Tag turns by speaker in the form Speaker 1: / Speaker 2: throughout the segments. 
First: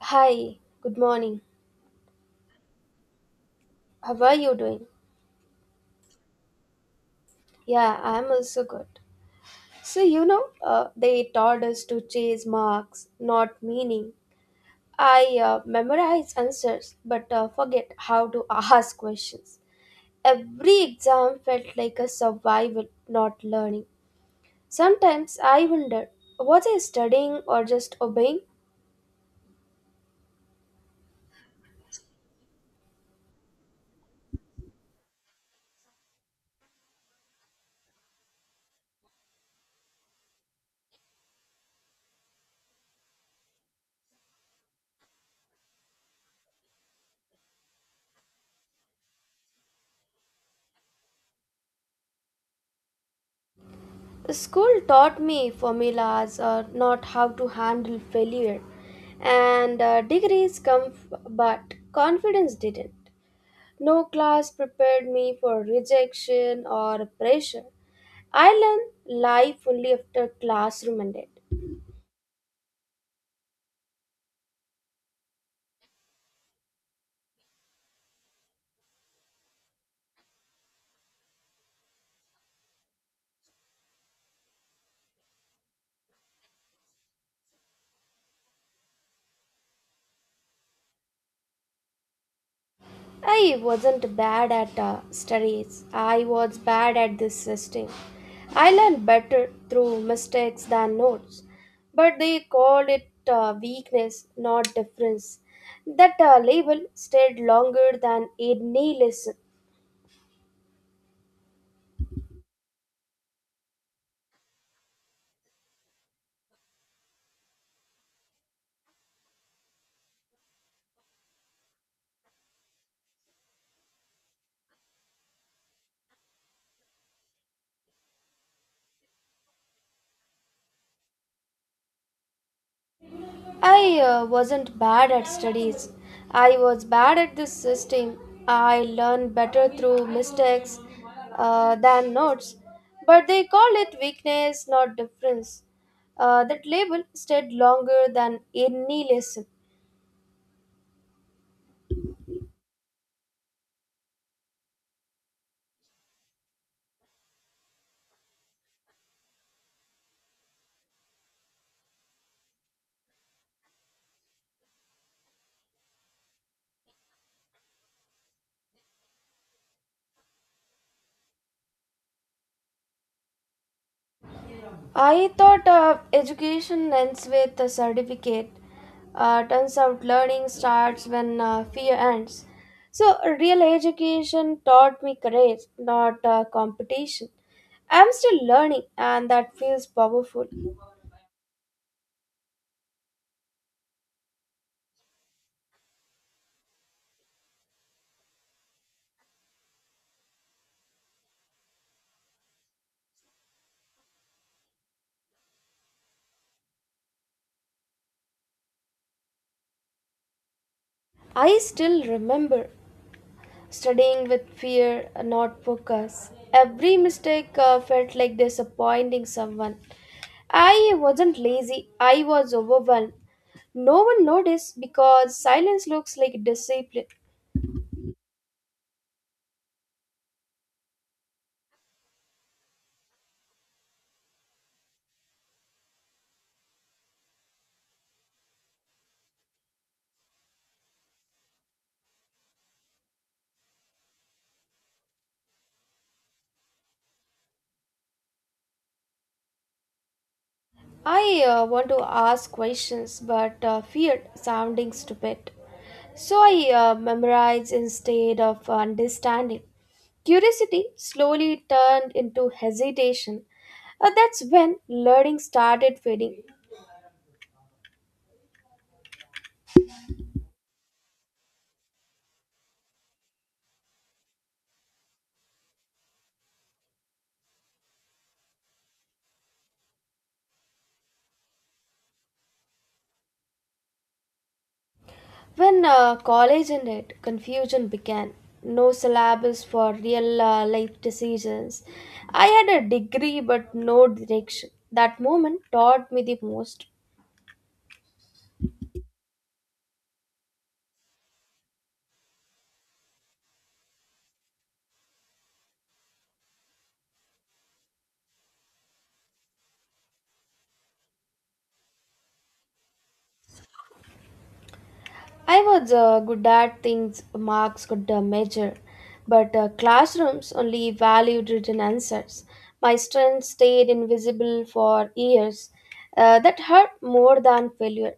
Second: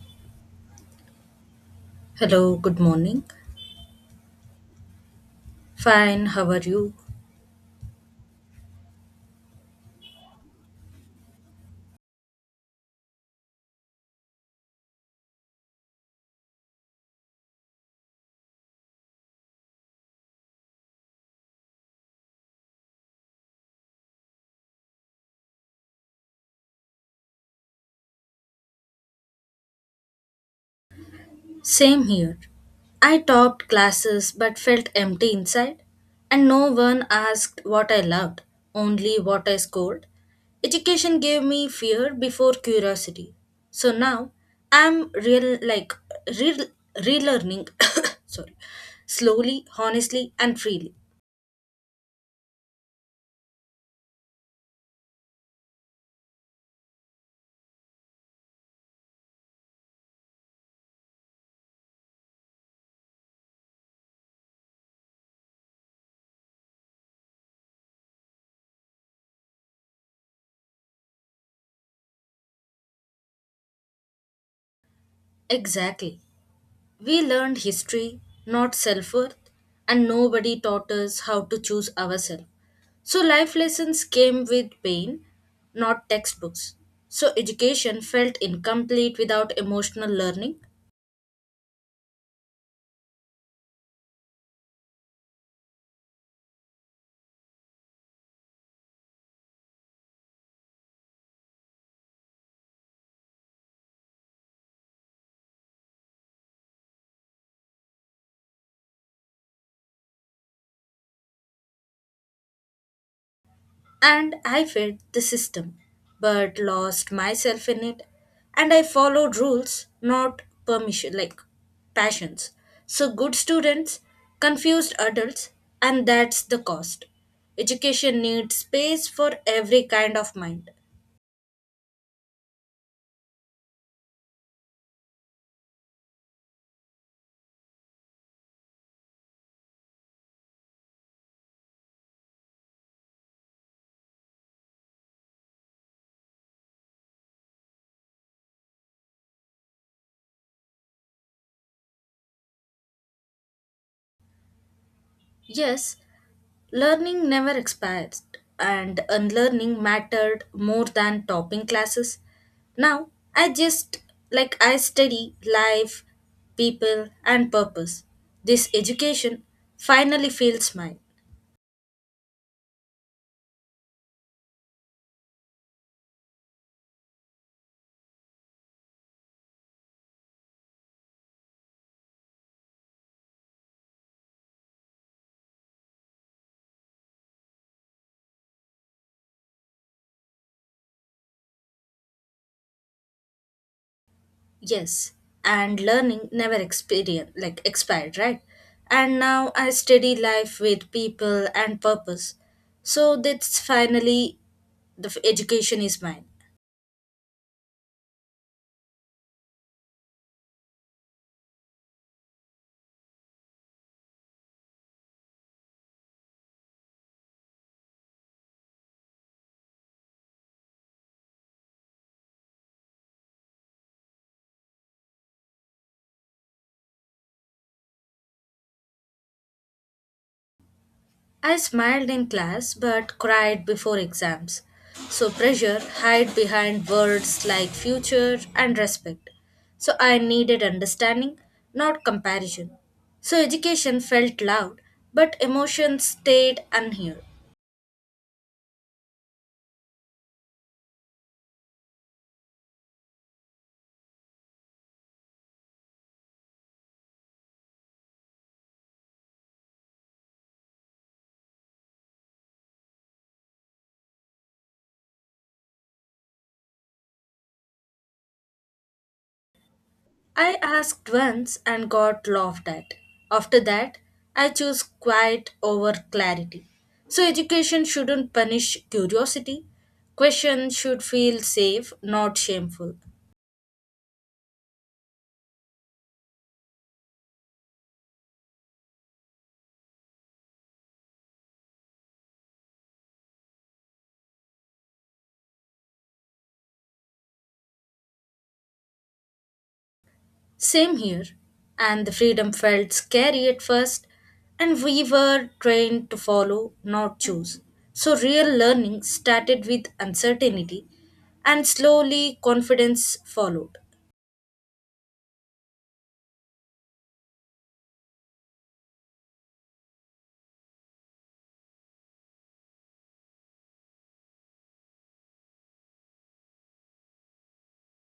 Speaker 1: Hi, good morning.
Speaker 2: Hello, good morning.
Speaker 1: How are you doing?
Speaker 2: Fine, how are you?
Speaker 1: Yeah, I'm also good. They taught us to chase marks, not meaning. I memorize answers but forget how to ask questions. Every exam felt like a survival, not learning. Sometimes I wonder, was I studying or just obeying?
Speaker 2: Same here. I topped classes but felt empty inside, and no one asked what I loved, only what I scored. Education gave me fear before curiosity. So now I'm real re- relearning sorry slowly, honestly and freely.
Speaker 1: The school taught me formulas or not how to handle failure, and degrees come, but confidence didn't. No class prepared me for rejection or pressure. I learned life only after classroom ended.
Speaker 2: Exactly. We learned history, not self worth, and nobody taught us how to choose ourselves. So, life lessons came with pain, not textbooks. So, education felt incomplete without emotional learning.
Speaker 1: I wasn't bad at studies. I was bad at this system. I learned better through mistakes than notes. But they called it weakness, not difference. That label stayed longer than any lesson.
Speaker 2: And I fed the system, but lost myself in it. And I followed rules, not permission, like passions. So good students, confused adults, and that's the cost. Education needs space for every kind of mind.
Speaker 1: I wasn't bad at studies. I was bad at this system. I learned better through mistakes than notes. But they called it weakness, not difference. That label stayed longer than any lesson.
Speaker 2: Yes, learning never expired, and unlearning mattered more than topping classes. Now, I just like I study life, people, and purpose. This education finally feels mine.
Speaker 1: I thought education ends with a certificate. Turns out learning starts when fear ends. So, real education taught me courage, not competition. I'm still learning, and that feels powerful.
Speaker 2: Yes, and learning never experience like expired, right? And now I study life with people and purpose. So that's finally education is mine.
Speaker 1: I still remember studying with fear, not focus. Every mistake felt like disappointing someone. I wasn't lazy, I was overwhelmed. No one noticed because silence looks like discipline.
Speaker 2: I smiled in class but cried before exams. So pressure hid behind words like future and respect. So I needed understanding, not comparison. So education felt loud, but emotions stayed unheard.
Speaker 1: I want to ask questions but feared sounding stupid. So I memorized instead of understanding. Curiosity slowly turned into hesitation. That's when learning started fading.
Speaker 2: I asked once and got laughed at. After that, I chose quiet over clarity. So education shouldn't punish curiosity. Questions should feel safe, not shameful.
Speaker 1: When college ended, confusion began. No syllabus for real life decisions. I had a degree but no direction. That moment taught me the most.
Speaker 2: Same here. And the freedom felt scary at first, and we were trained to follow, not choose. So, real learning started with uncertainty, and slowly confidence followed.
Speaker 1: I was good at things marks could measure, but classrooms only valued written answers. My strength stayed invisible for years. That hurt more than failure.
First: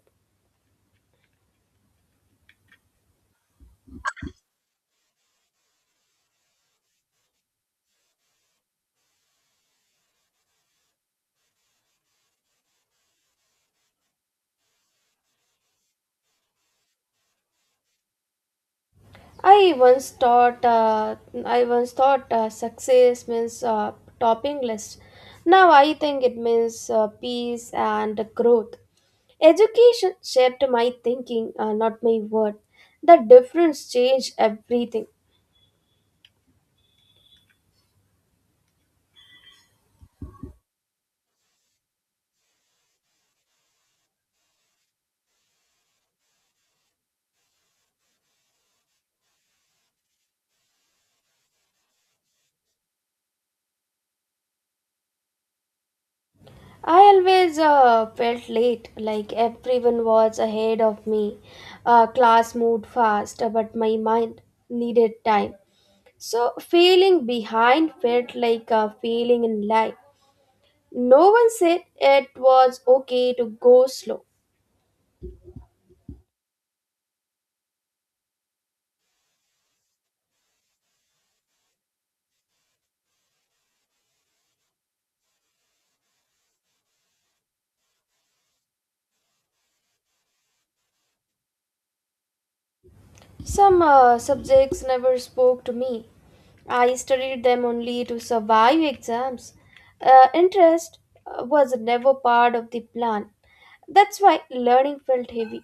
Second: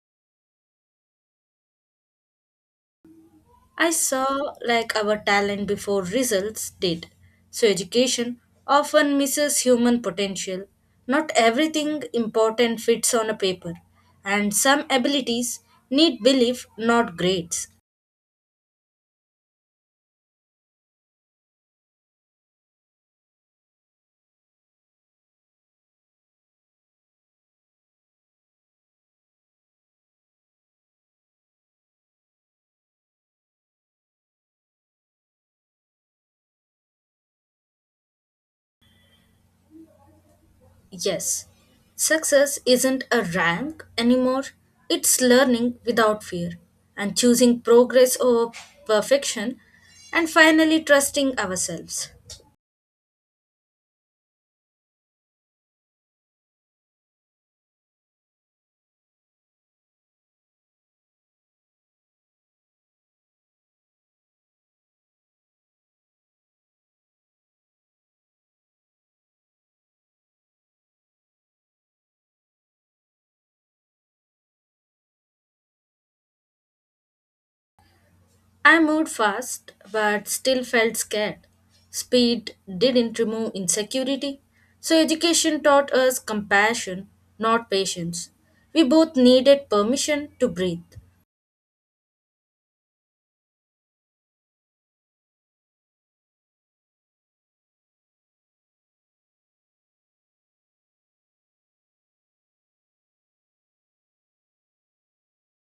Speaker 2: I saw like our talent before results did. So, education often misses human potential. Not everything important fits on a paper, and some abilities need belief, not grades.
Speaker 1: I once thought uh, I once thought success means topping list. Now I think it means peace and growth. Education shaped my thinking, not my word. The difference changed everything.
Speaker 2: Yes, success isn't a rank anymore, it's learning without fear and choosing progress over perfection and finally trusting ourselves.
Speaker 1: I always felt late, like everyone was ahead of me. Class moved fast, but my mind needed time. So, feeling behind felt like a failing in life. No one said it was okay to go slow.
Speaker 2: I moved fast but still felt scared. Speed didn't remove insecurity, so education taught us compassion, not patience. We both needed permission to breathe.
Speaker 1: Some subjects never spoke to me. I studied them only to survive exams. Interest was never part of the plan. That's why learning felt heavy.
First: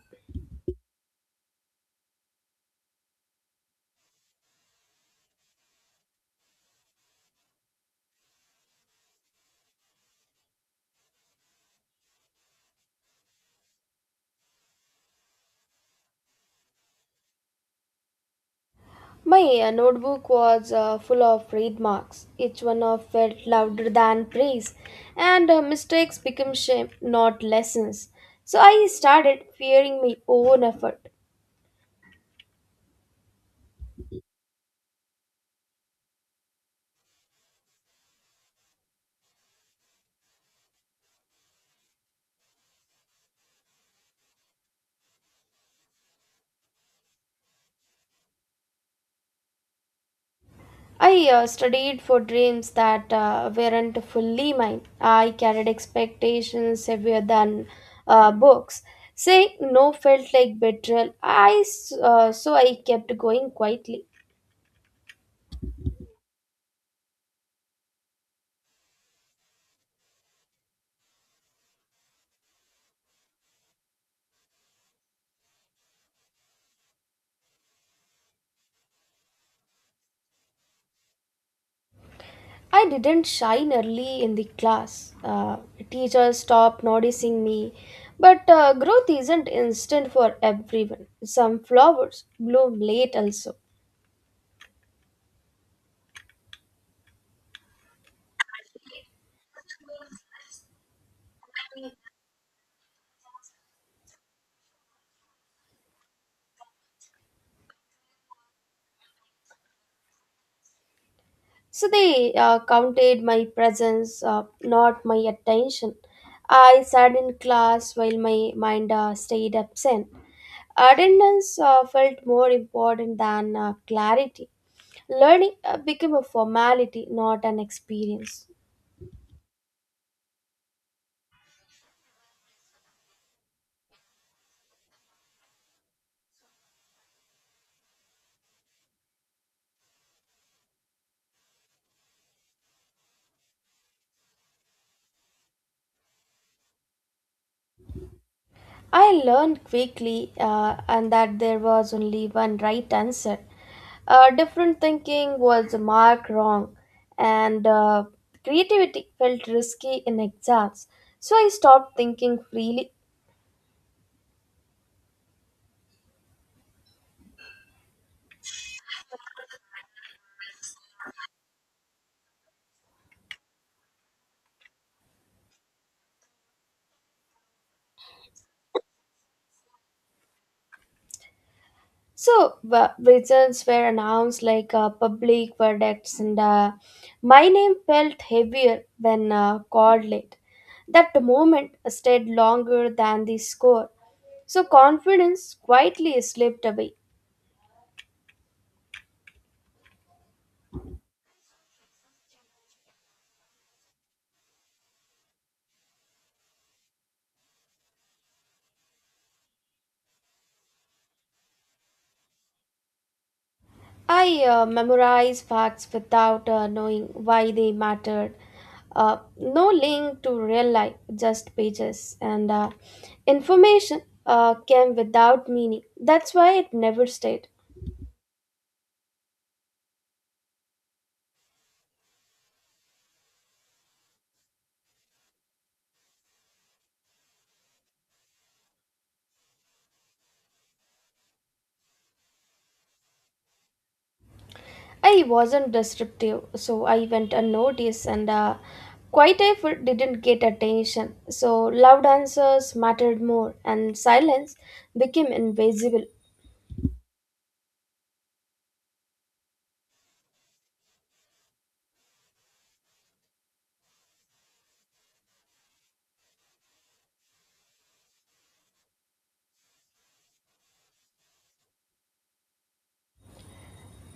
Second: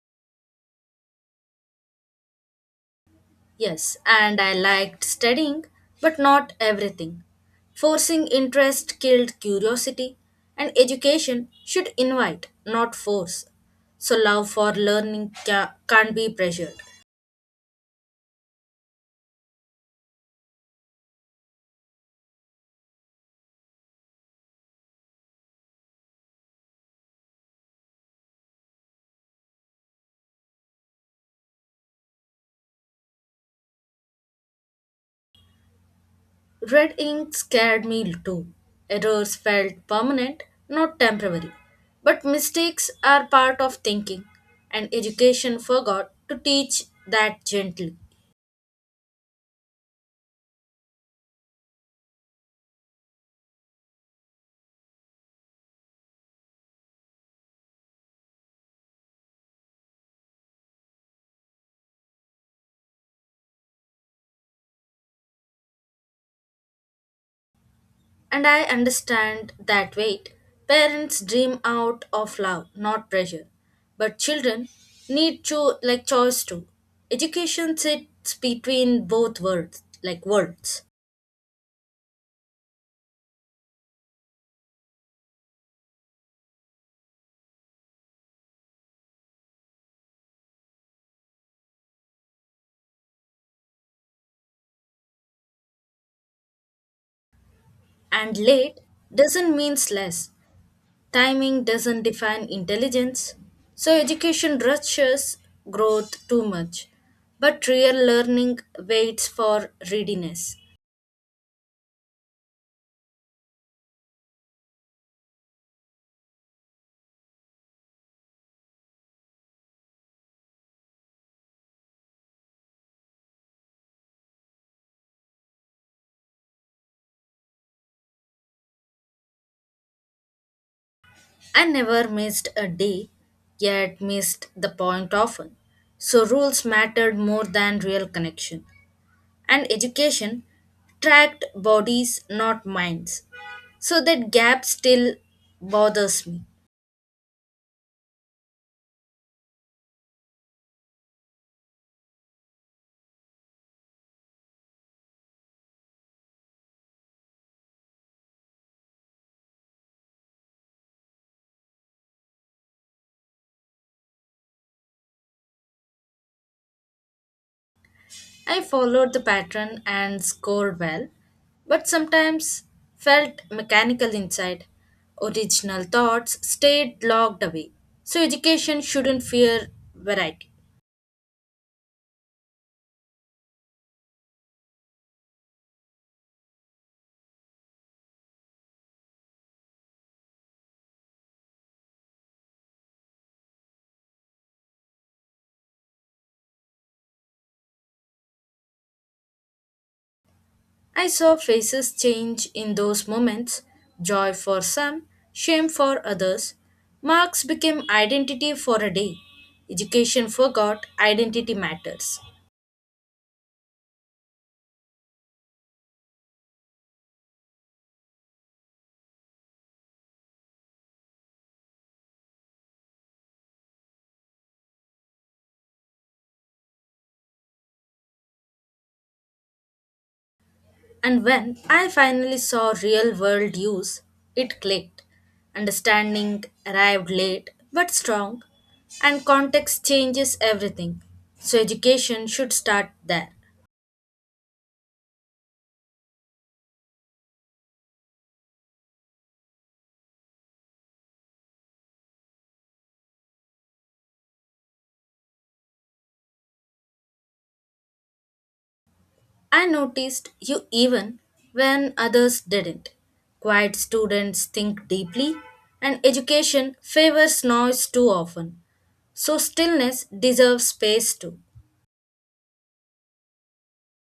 Speaker 2: Yes, and I liked studying, but not everything. Forcing interest killed curiosity, and education should invite, not force. So, love for learning can't be pressured.
Speaker 1: My notebook was full of red marks. Each one of felt louder than praise, and mistakes became shame, not lessons. So I started fearing my own effort.
Speaker 2: Red ink scared me too. Errors felt permanent, not temporary. But mistakes are part of thinking, and education forgot to teach that gently.
Speaker 1: I studied for dreams that weren't fully mine. I carried expectations heavier than books. Saying no felt like betrayal. So I kept going quietly.
Speaker 2: And I understand that weight. Parents dream out of love, not pressure. But children need choice too. Education sits between both worlds, like worlds.
Speaker 1: I didn't shine early in the class. Teachers stopped noticing me. But growth isn't instant for everyone. Some flowers bloom late also.
Speaker 2: And late doesn't means less. Timing doesn't define intelligence. So education rushes growth too much. But real learning waits for readiness.
Speaker 1: So they counted my presence, not my attention. I sat in class while my mind stayed absent. Attendance felt more important than clarity. Learning became a formality, not an experience.
Speaker 2: I never missed a day, yet missed the point often. So rules mattered more than real connection. And education tracked bodies, not minds. So that gap still bothers me.
Speaker 1: I learned quickly and that there was only one right answer. Different thinking was a mark wrong, and creativity felt risky in exams. So I stopped thinking freely.
Speaker 2: I followed the pattern and scored well, but sometimes felt mechanical inside. Original thoughts stayed locked away. So education shouldn't fear variety.
Speaker 1: So results were announced like public verdicts, and my name felt heavier when called late. That moment stayed longer than the score. So confidence quietly slipped away.
Speaker 2: I saw faces change in those moments, joy for some, shame for others. Marks became identity for a day. Education forgot identity matters.
Speaker 1: I memorize facts without knowing why they mattered. No link to real life, just pages. And information came without meaning. That's why it never stayed.
Speaker 2: And when I finally saw real world use, it clicked. Understanding arrived late but strong, and context changes everything. So, education should start there.
Speaker 1: I wasn't disruptive, so I went unnoticed, and quiet effort didn't get attention. So loud answers mattered more, and silence became invisible.
Speaker 2: I noticed you even when others didn't. Quiet students think deeply, and education favors noise too often. So, stillness deserves space too.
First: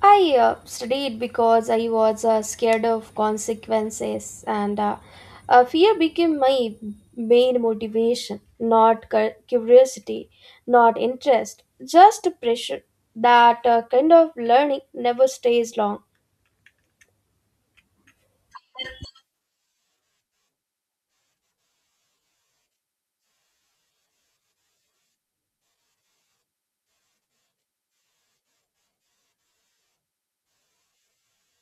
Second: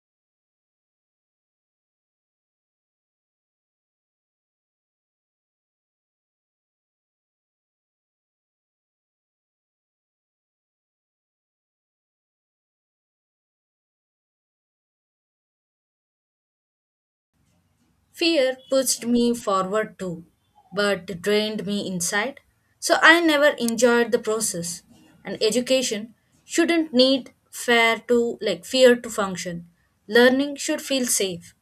Speaker 1: I studied because I was scared of consequences, and fear became my main motivation, not curiosity, not interest, just pressure. That kind of learning never stays long.
Speaker 2: Fear pushed me forward too, but drained me inside. So, I never enjoyed the process. And education shouldn't need fair to like fear to function. Learning should feel safe.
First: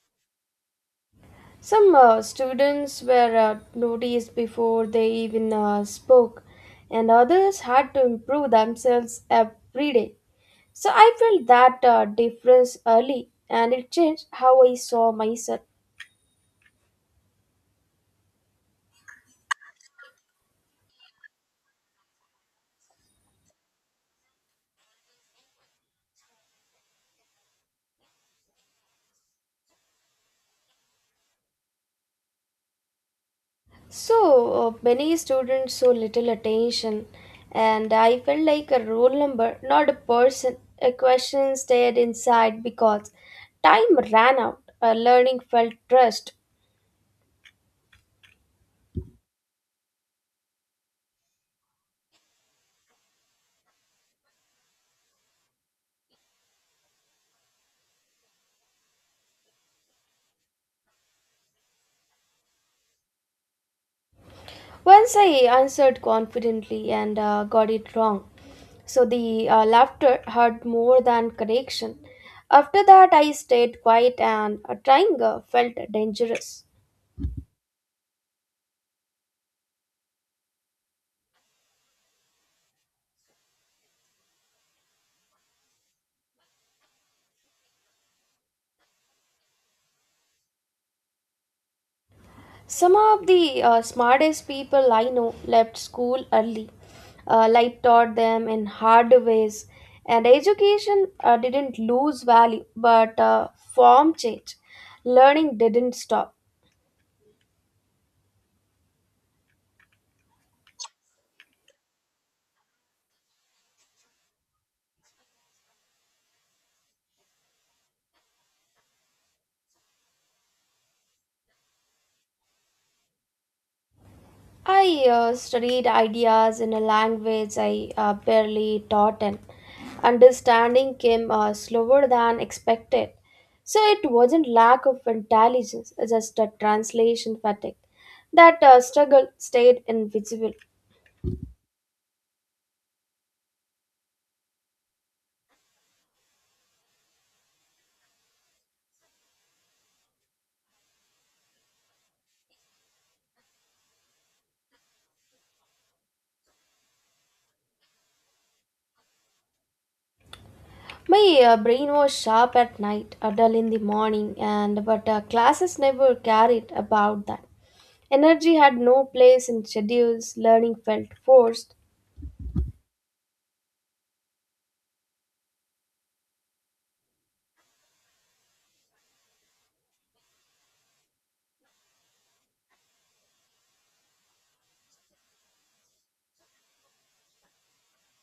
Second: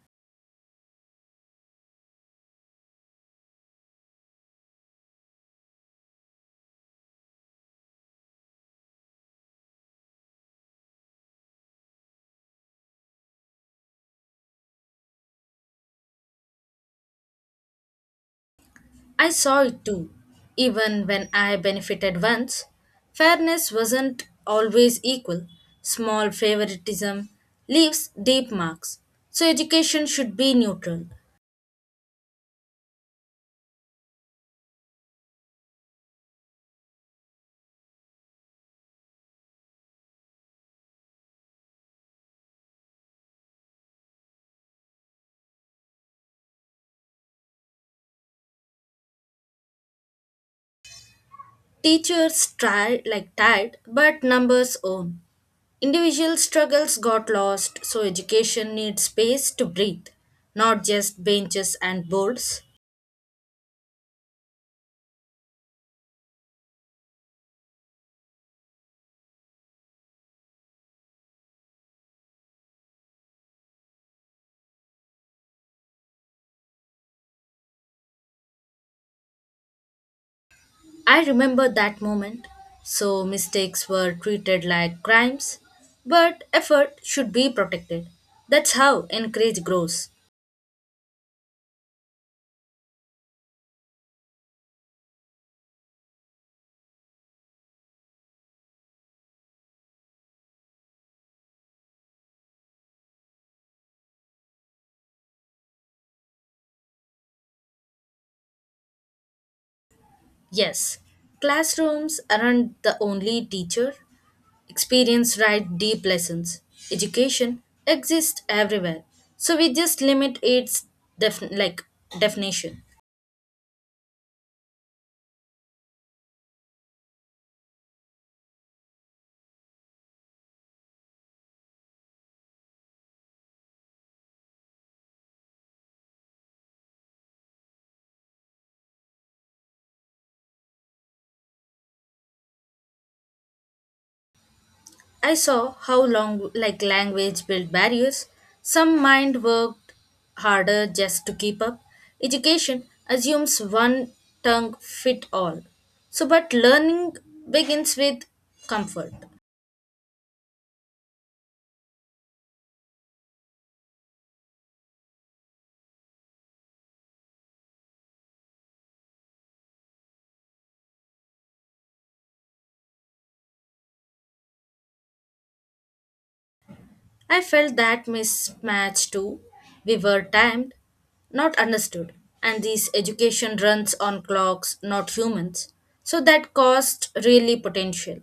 Speaker 1: Some students were noticed before they even spoke, and others had to improve themselves every day. So I felt that difference early and it changed how I saw myself.
Speaker 2: I saw it too. Even when I benefited once, fairness wasn't always equal. Small favoritism leaves deep marks. So education should be neutral.
Speaker 1: So many students saw little attention and I felt like a roll number, not a person. A question stayed inside because time ran out. Learning felt trust.
Speaker 2: Teachers try like tide, but numbers own. Individual struggles got lost, so education needs space to breathe, not just benches and boards.
Speaker 1: Once I answered confidently and got it wrong. So the laughter hurt more than correction. After that, I stayed quiet and trying felt dangerous.
Speaker 2: I remember that moment. So mistakes were treated like crimes, but effort should be protected. That's how encourage grows.
Speaker 1: Some of the smartest people I know left school early. Life taught them in hard ways, and education didn't lose value, but form changed. Learning didn't stop.
Speaker 2: Yes, classrooms aren't the only teacher. Experience write deep lessons. Education exists everywhere. So we just limit its def- like definition.
Speaker 1: I studied ideas in a language I barely taught in. Understanding came slower than expected. So it wasn't lack of intelligence, just a translation fatigue. That struggle stayed invisible.
Speaker 2: I saw how long like language built barriers. Some mind worked harder just to keep up. Education assumes one tongue fit all. So but learning begins with comfort.
Speaker 1: My brain was sharp at night, dull in the morning, and but classes never carried about that. Energy had no place in schedules. Learning felt forced.
Speaker 2: I felt that mismatch too. We were timed, not understood. And this education runs on clocks, not humans. So that cost really potential.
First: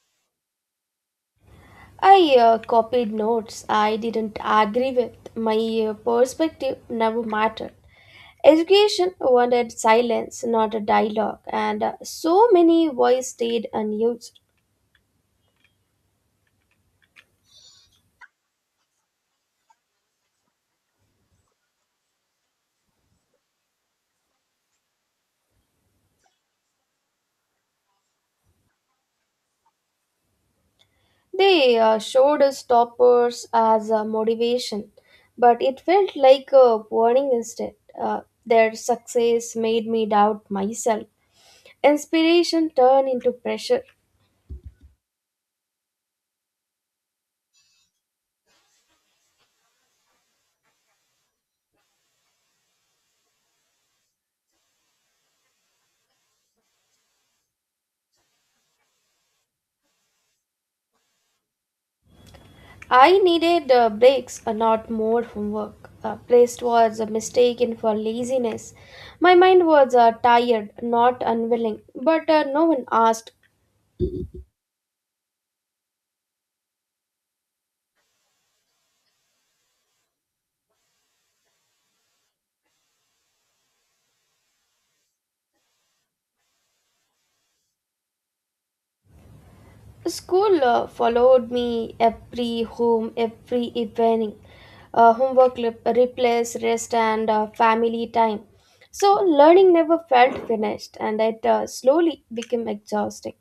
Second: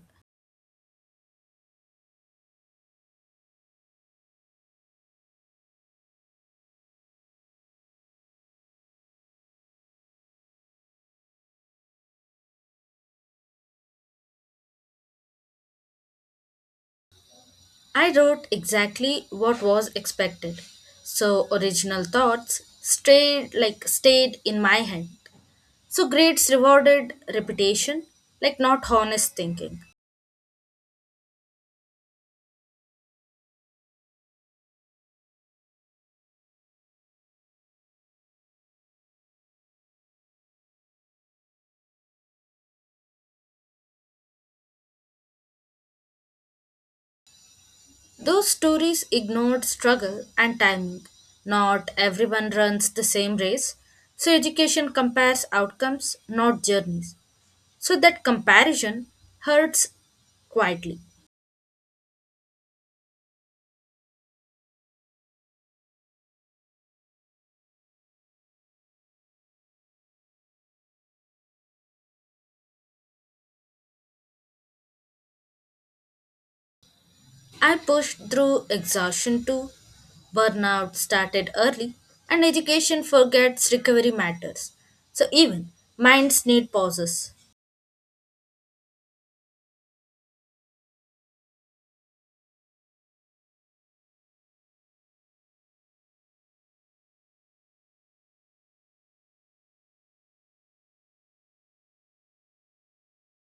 Speaker 1: I copied notes I didn't agree with. My perspective never mattered. Education wanted silence, not a dialogue, and so many voices stayed unused.
Speaker 2: I wrote exactly what was expected. So original thoughts stayed in my head. So grades rewarded repetition, like not honest thinking.
Speaker 1: They showed us toppers as a motivation, but it felt like a warning instead. Their success made me doubt myself. Inspiration turned into pressure.
Speaker 2: Those stories ignored struggle and timing. Not everyone runs the same race. So education compares outcomes, not journeys. So that comparison hurts quietly.
Speaker 1: I needed breaks, not more homework. Placed was mistaken for laziness. My mind was tired, not unwilling, but no one asked.
Speaker 2: I pushed through exhaustion too. Burnout started early, and education forgets recovery matters. So even minds need pauses.
Speaker 1: School followed me every home, every evening. Homework replace rest and family time. So learning never felt finished, and it slowly became exhausting.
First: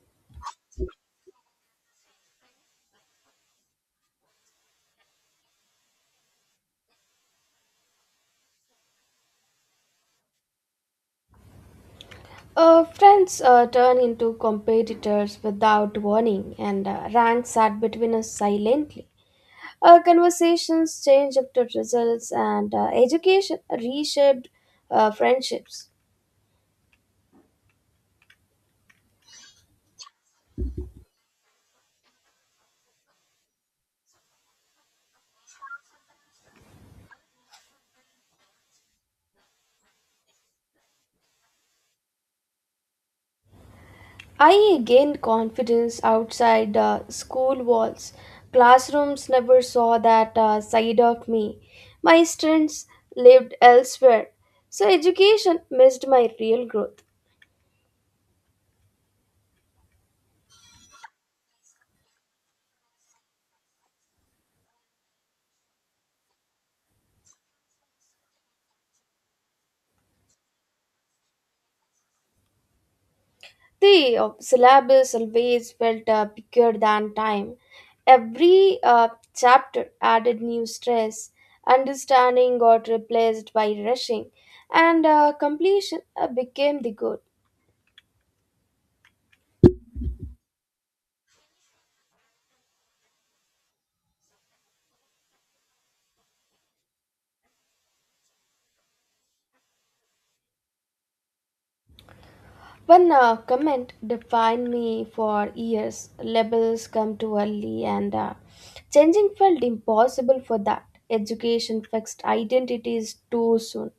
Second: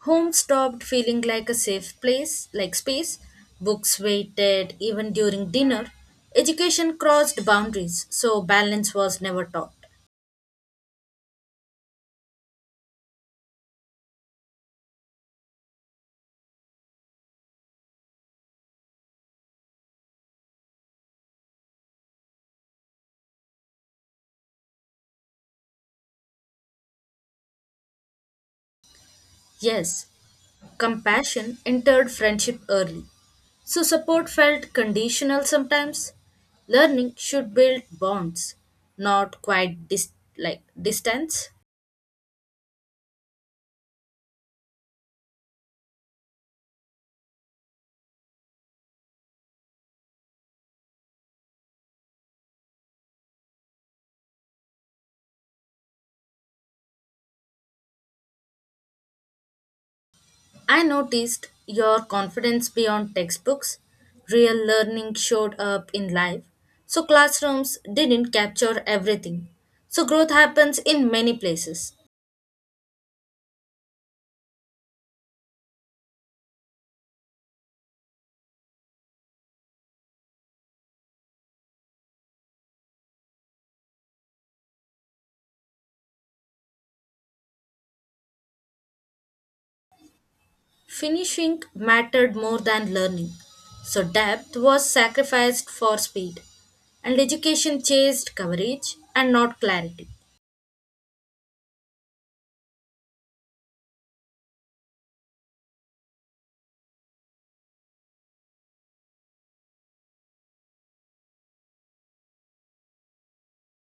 Speaker 2: Home stopped feeling like a safe place, like space. Books waited even during dinner. Education crossed boundaries, so balance was never taught.
Speaker 1: Friends turn into competitors without warning, and ranks sat between us silently. Conversations changed after results, and education reshaped friendships.
Speaker 2: Yes, compassion entered friendship early, so support felt conditional sometimes. Learning should build bonds, not quite like distance.
Speaker 1: I gained confidence outside school walls. Classrooms never saw that side of me. My strengths lived elsewhere. So education missed my real growth.
Speaker 2: I noticed your confidence beyond textbooks. Real learning showed up in life, so classrooms didn't capture everything. So growth happens in many places.
Speaker 1: The syllabus always felt bigger than time. Every chapter added new stress. Understanding got replaced by rushing, and completion became the goal.
Speaker 2: Finishing mattered more than learning, so depth was sacrificed for speed, and education chased coverage and not clarity.
Speaker 1: One comment defined me for years. Labels come too early, and changing felt impossible for that. Education fixed identities too soon.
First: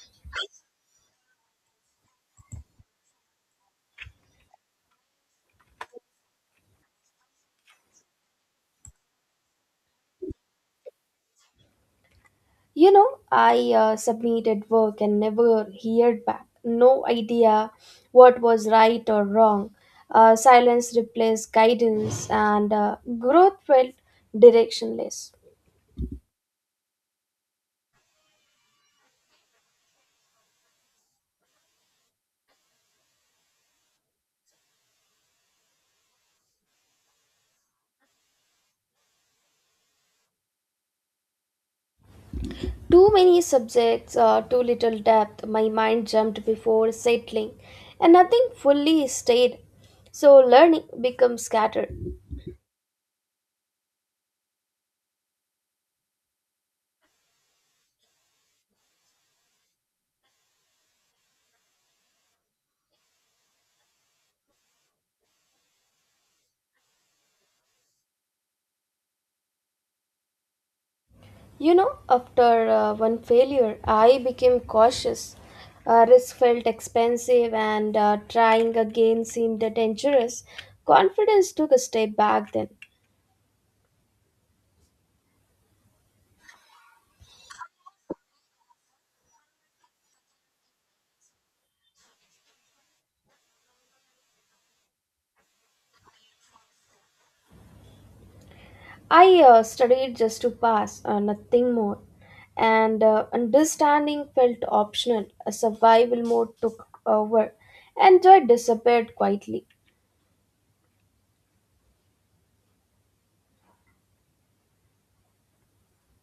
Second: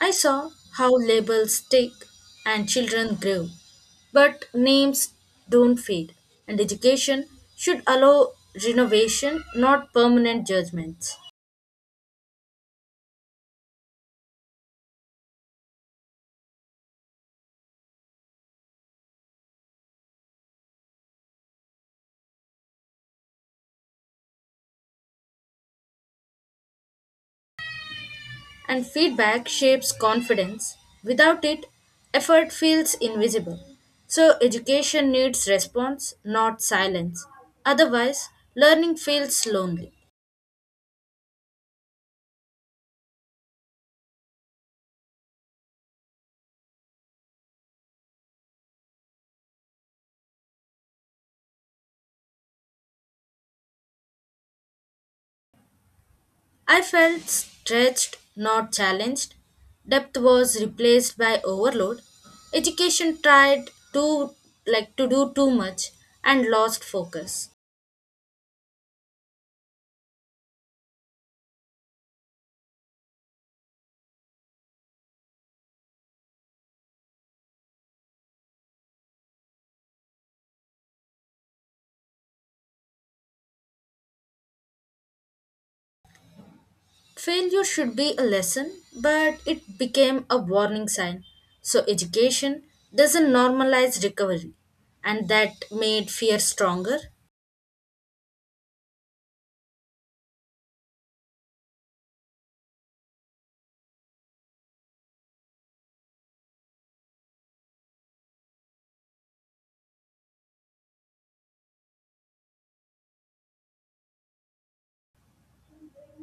Speaker 2: I saw how labels stick and children grow, but names don't fade, and education should allow renovation, not permanent judgments.
Speaker 1: You know, I submitted work and never heard back. No idea what was right or wrong. Silence replaced guidance, and growth felt directionless.
Speaker 2: And feedback shapes confidence. Without it, effort feels invisible. So, education needs response, not silence. Otherwise, learning feels lonely.
Speaker 1: Too many subjects, too little depth. My mind jumped before settling, and nothing fully stayed. So learning becomes scattered.
Speaker 2: I felt stretched, not challenged. Depth was replaced by overload. Education tried to do too much and lost focus.
Speaker 1: You know, after one failure, I became cautious. Risk felt expensive, and trying again seemed dangerous. Confidence took a step back then.
Speaker 2: Failure should be a lesson, but it became a warning sign. So, education doesn't normalize recovery, and that made fear stronger.
Speaker 1: I studied just to pass, nothing more. And understanding felt optional. A survival mode took over, and joy disappeared quietly.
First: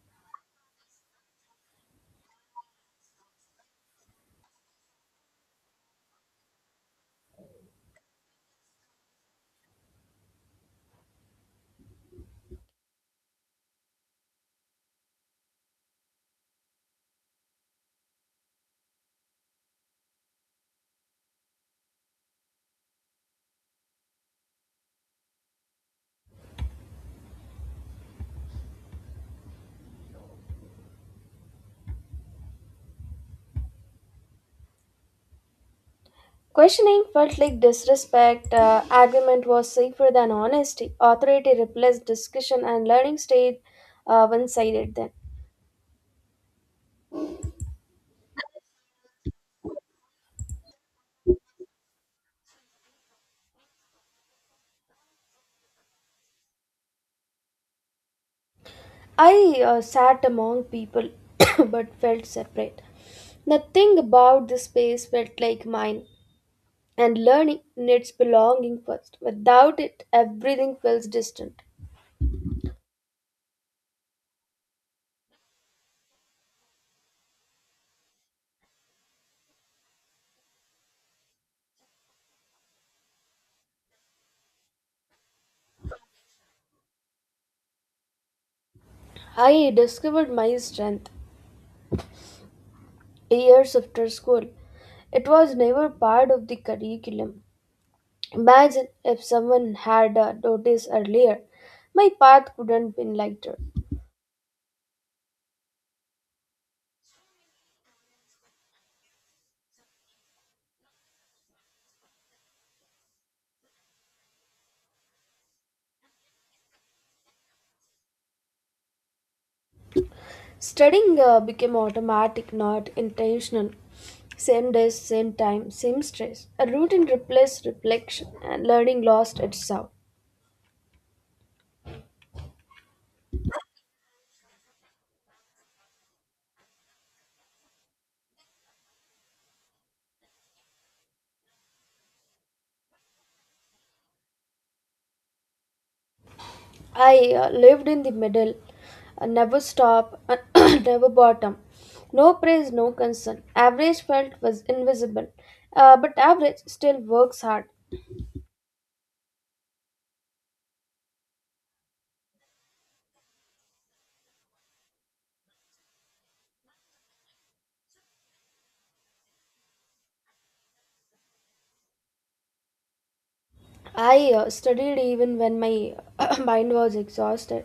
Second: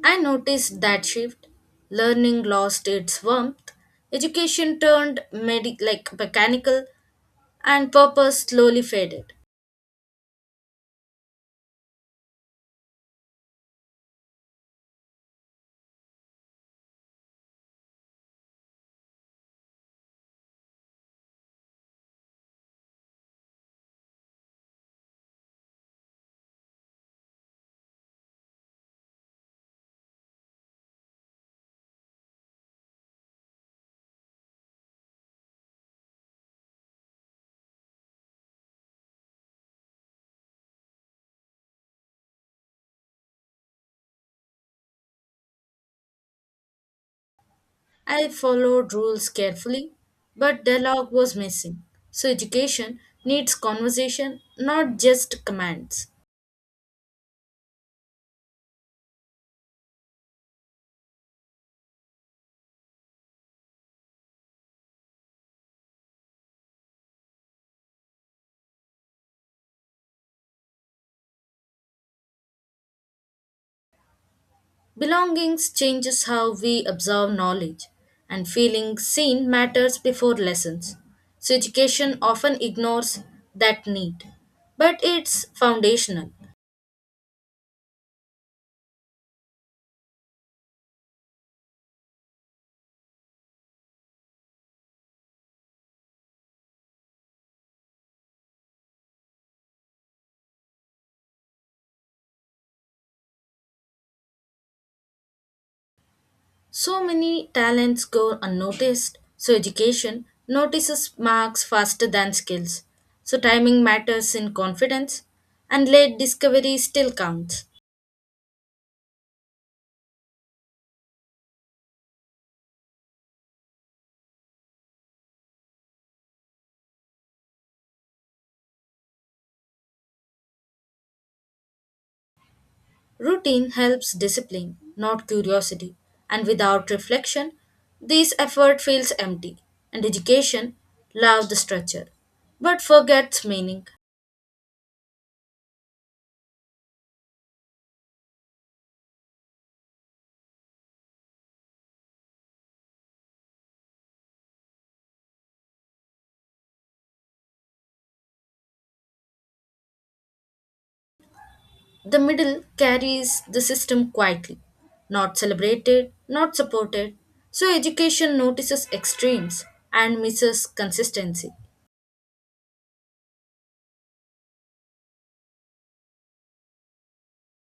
Speaker 2: I noticed that shift. Learning lost its warmth. Education turned mechanical, and purpose slowly faded.
Speaker 1: Questioning felt like disrespect. Argument was safer than honesty. Authority replaced discussion, and learning stayed one sided then.
Speaker 2: I followed rules carefully, but dialogue was missing. So, education needs conversation, not just commands.
Speaker 1: I sat among people but felt separate. Nothing about this space felt like mine. And learning needs belonging first. Without it, everything feels distant.
Speaker 2: Belongings changes how we absorb knowledge, and feeling seen matters before lessons. So, education often ignores that need, but it's foundational.
Speaker 1: I discovered my strength years after school. It was never part of the curriculum. Imagine if someone had noticed earlier. My path couldn't been lighter.
Speaker 2: So many talents go unnoticed, so, education notices marks faster than skills. So, timing matters in confidence, and late discovery still counts.
Speaker 1: Studying became automatic, not intentional. Same days, same time, same stress. A routine replaced reflection, and learning lost its sound.
Speaker 2: Routine helps discipline, not curiosity, and without reflection, this effort feels empty, and education loves the structure, but forgets meaning.
Speaker 1: I lived in the middle, never stop, never bottom. No praise, no concern. Average felt was invisible, but average still works hard.
Speaker 2: The middle carries the system quietly, not celebrated, not supported, so education notices extremes and misses consistency.
Speaker 1: I studied even when my mind was exhausted.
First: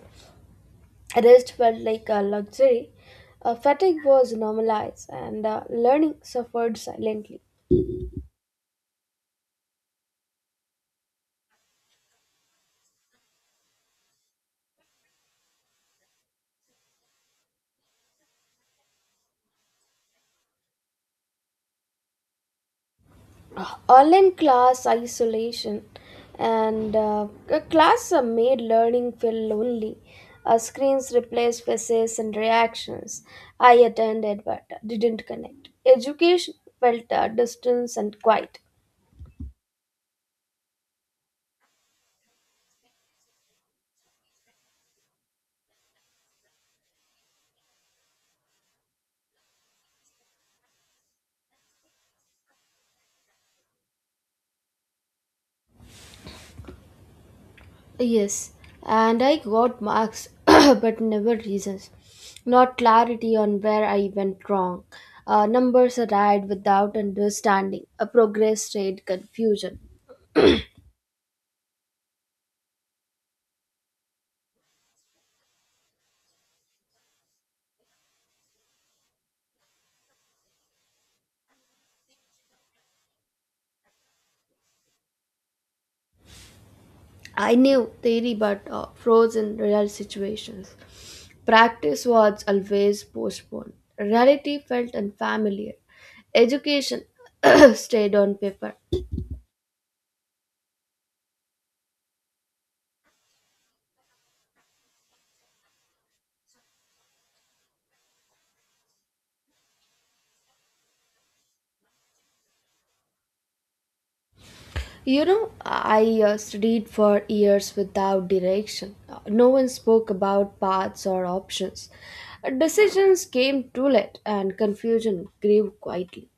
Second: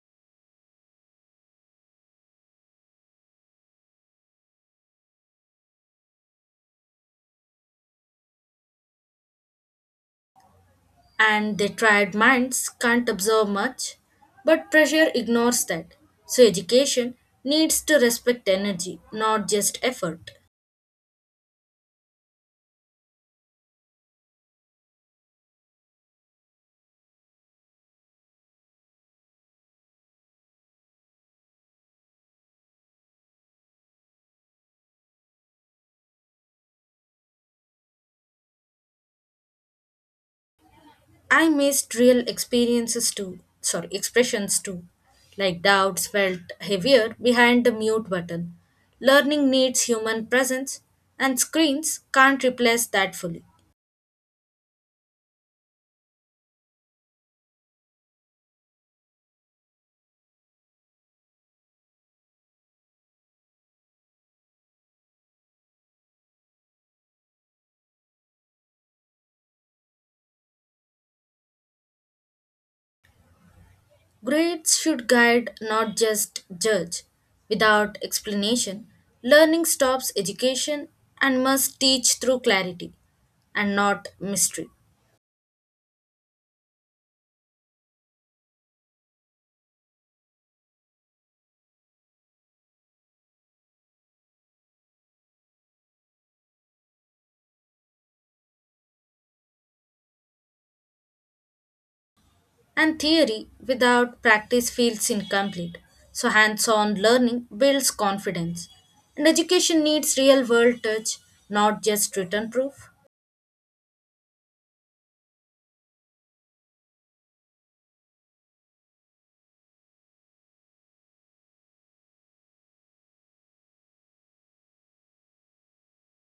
Speaker 1: Rest felt like a luxury. Fatigue was normalized, and learning suffered silently.
Speaker 2: And their tried minds can't observe much, but pressure ignores that. So, education needs to respect energy, not just effort.
Speaker 1: Online class isolation and class made learning feel lonely. Screens replaced faces and reactions. I attended but didn't connect. Education felt distance and quiet.
Speaker 2: I missed real expressions too, like doubts felt heavier behind the mute button. Learning needs human presence, and screens can't replace that fully.
Speaker 1: Yes, and I got marks but never reasons, not clarity on where I went wrong. Numbers arrived without understanding a progress rate confusion.
Speaker 2: Grades should guide, not just judge. Without explanation, learning stops education and must teach through clarity and not mystery.
Speaker 1: I knew theory but froze in real situations. Practice was always postponed. Reality felt unfamiliar. Education stayed on paper.
Speaker 2: And theory without practice feels incomplete. So, hands on learning builds confidence. And education needs real world touch, not just written proof.
Speaker 1: You know, I studied for years without direction. No one spoke about paths or options. Decisions came too late and confusion grew quietly.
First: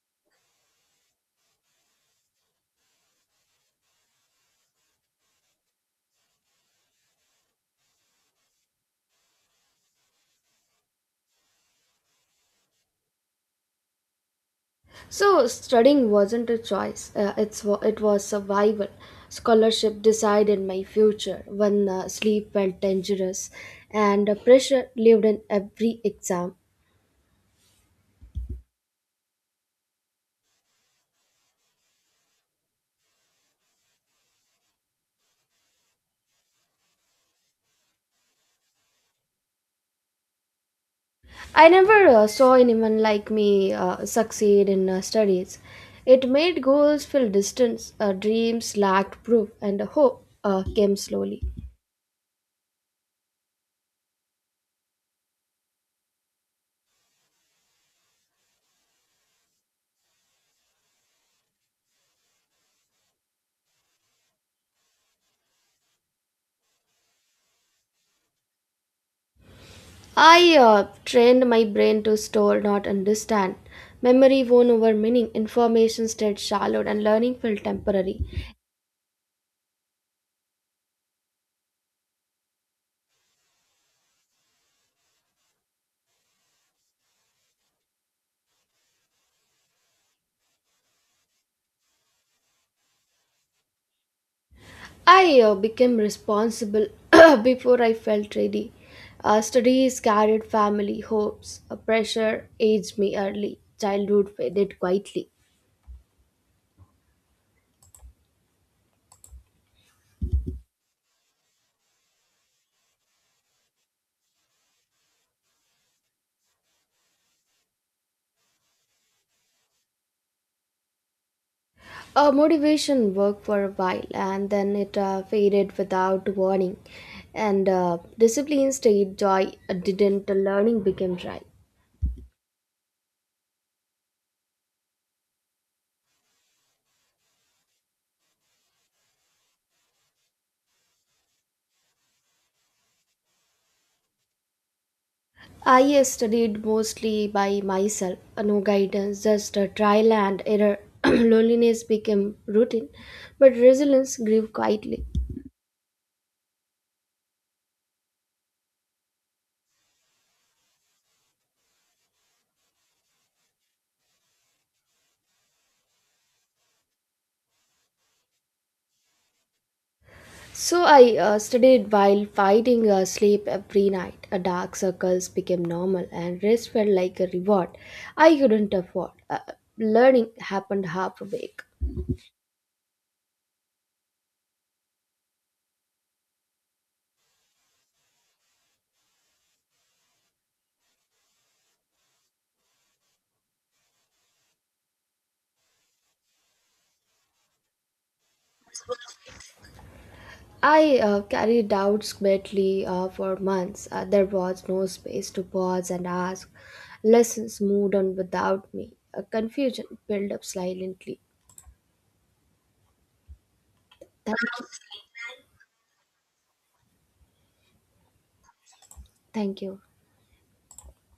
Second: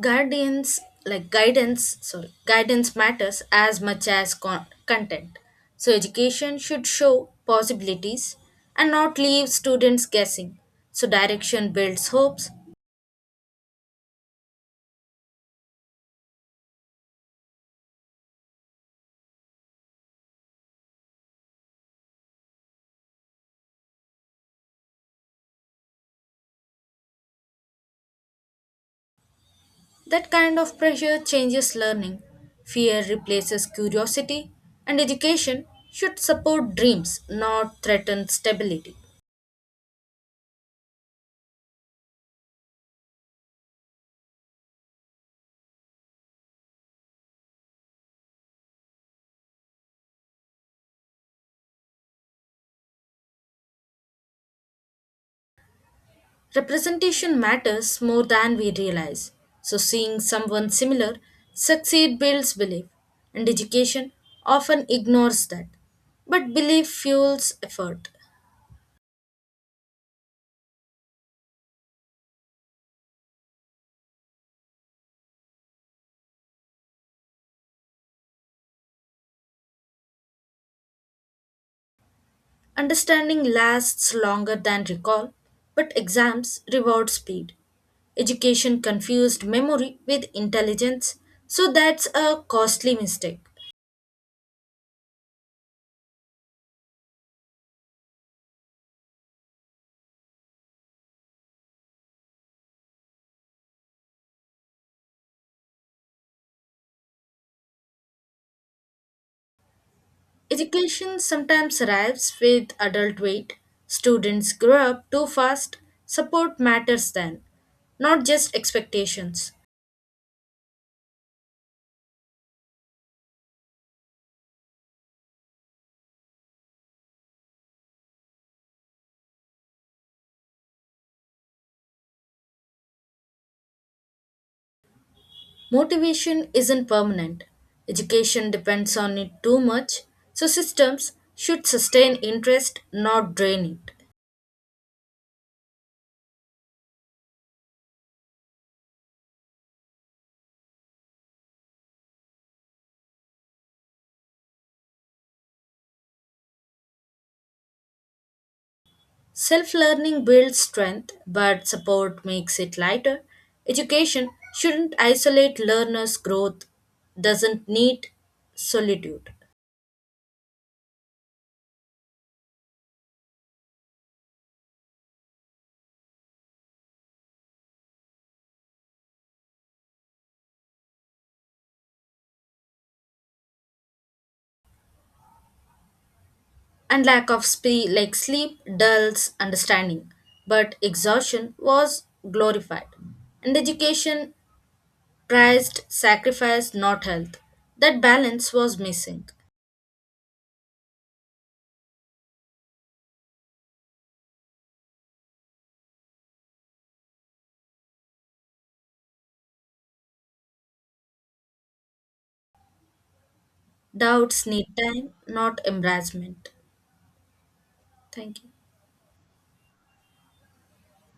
Speaker 2: Guardians like guidance sorry guidance matters as much as content, so education should show possibilities and not leave students guessing, so direction builds hopes.
Speaker 1: So studying wasn't a choice. It was survival. Scholarship decided my future when sleep felt dangerous, and the pressure lived in every exam.
Speaker 2: That kind of pressure changes learning, fear replaces curiosity, and education should support dreams, not threaten stability.
Speaker 1: I never saw anyone like me succeed in studies. It made goals feel distant, dreams lacked proof, and hope came slowly.
Speaker 2: Representation matters more than we realize. So, seeing someone similar succeed builds belief, and education often ignores that. But belief fuels effort.
Speaker 1: I trained my brain to store, not understand. Memory won over meaning, information stayed shallow, and learning felt temporary.
Speaker 2: Understanding lasts longer than recall, but exams reward speed. Education confused memory with intelligence, so that's a costly mistake.
Speaker 1: I became responsible before I felt ready. Studies carried family hopes, pressure aged me early, childhood faded quietly.
Speaker 2: Education sometimes arrives with adult weight. Students grow up too fast. Support matters then, not just expectations.
Speaker 1: Motivation worked for a while and then it faded without warning. And discipline stayed joy, didn't, learning became dry.
Speaker 2: Motivation isn't permanent. Education depends on it too much, so systems should sustain interest, not drain it.
Speaker 1: I studied mostly by myself, no guidance, just a trial and error. Loneliness became routine, but resilience grew quietly.
Speaker 2: Self learning builds strength, but support makes it lighter. Education shouldn't isolate learners' growth, doesn't need solitude.
Speaker 1: So I studied while fighting sleep every night. Dark circles became normal, and rest felt like a reward I couldn't afford. Learning happened half awake.
Speaker 2: And lack of sleep dulls understanding, but exhaustion was glorified, and education prized sacrifice, not health. That balance was missing.
Speaker 1: I carried doubts quietly for months. There was no space to pause and ask. Lessons moved on without me. Confusion built up silently. Thank
Speaker 2: Doubts
Speaker 1: you.
Speaker 2: need time, not embarrassment. Thank you.
Speaker 1: Thank you.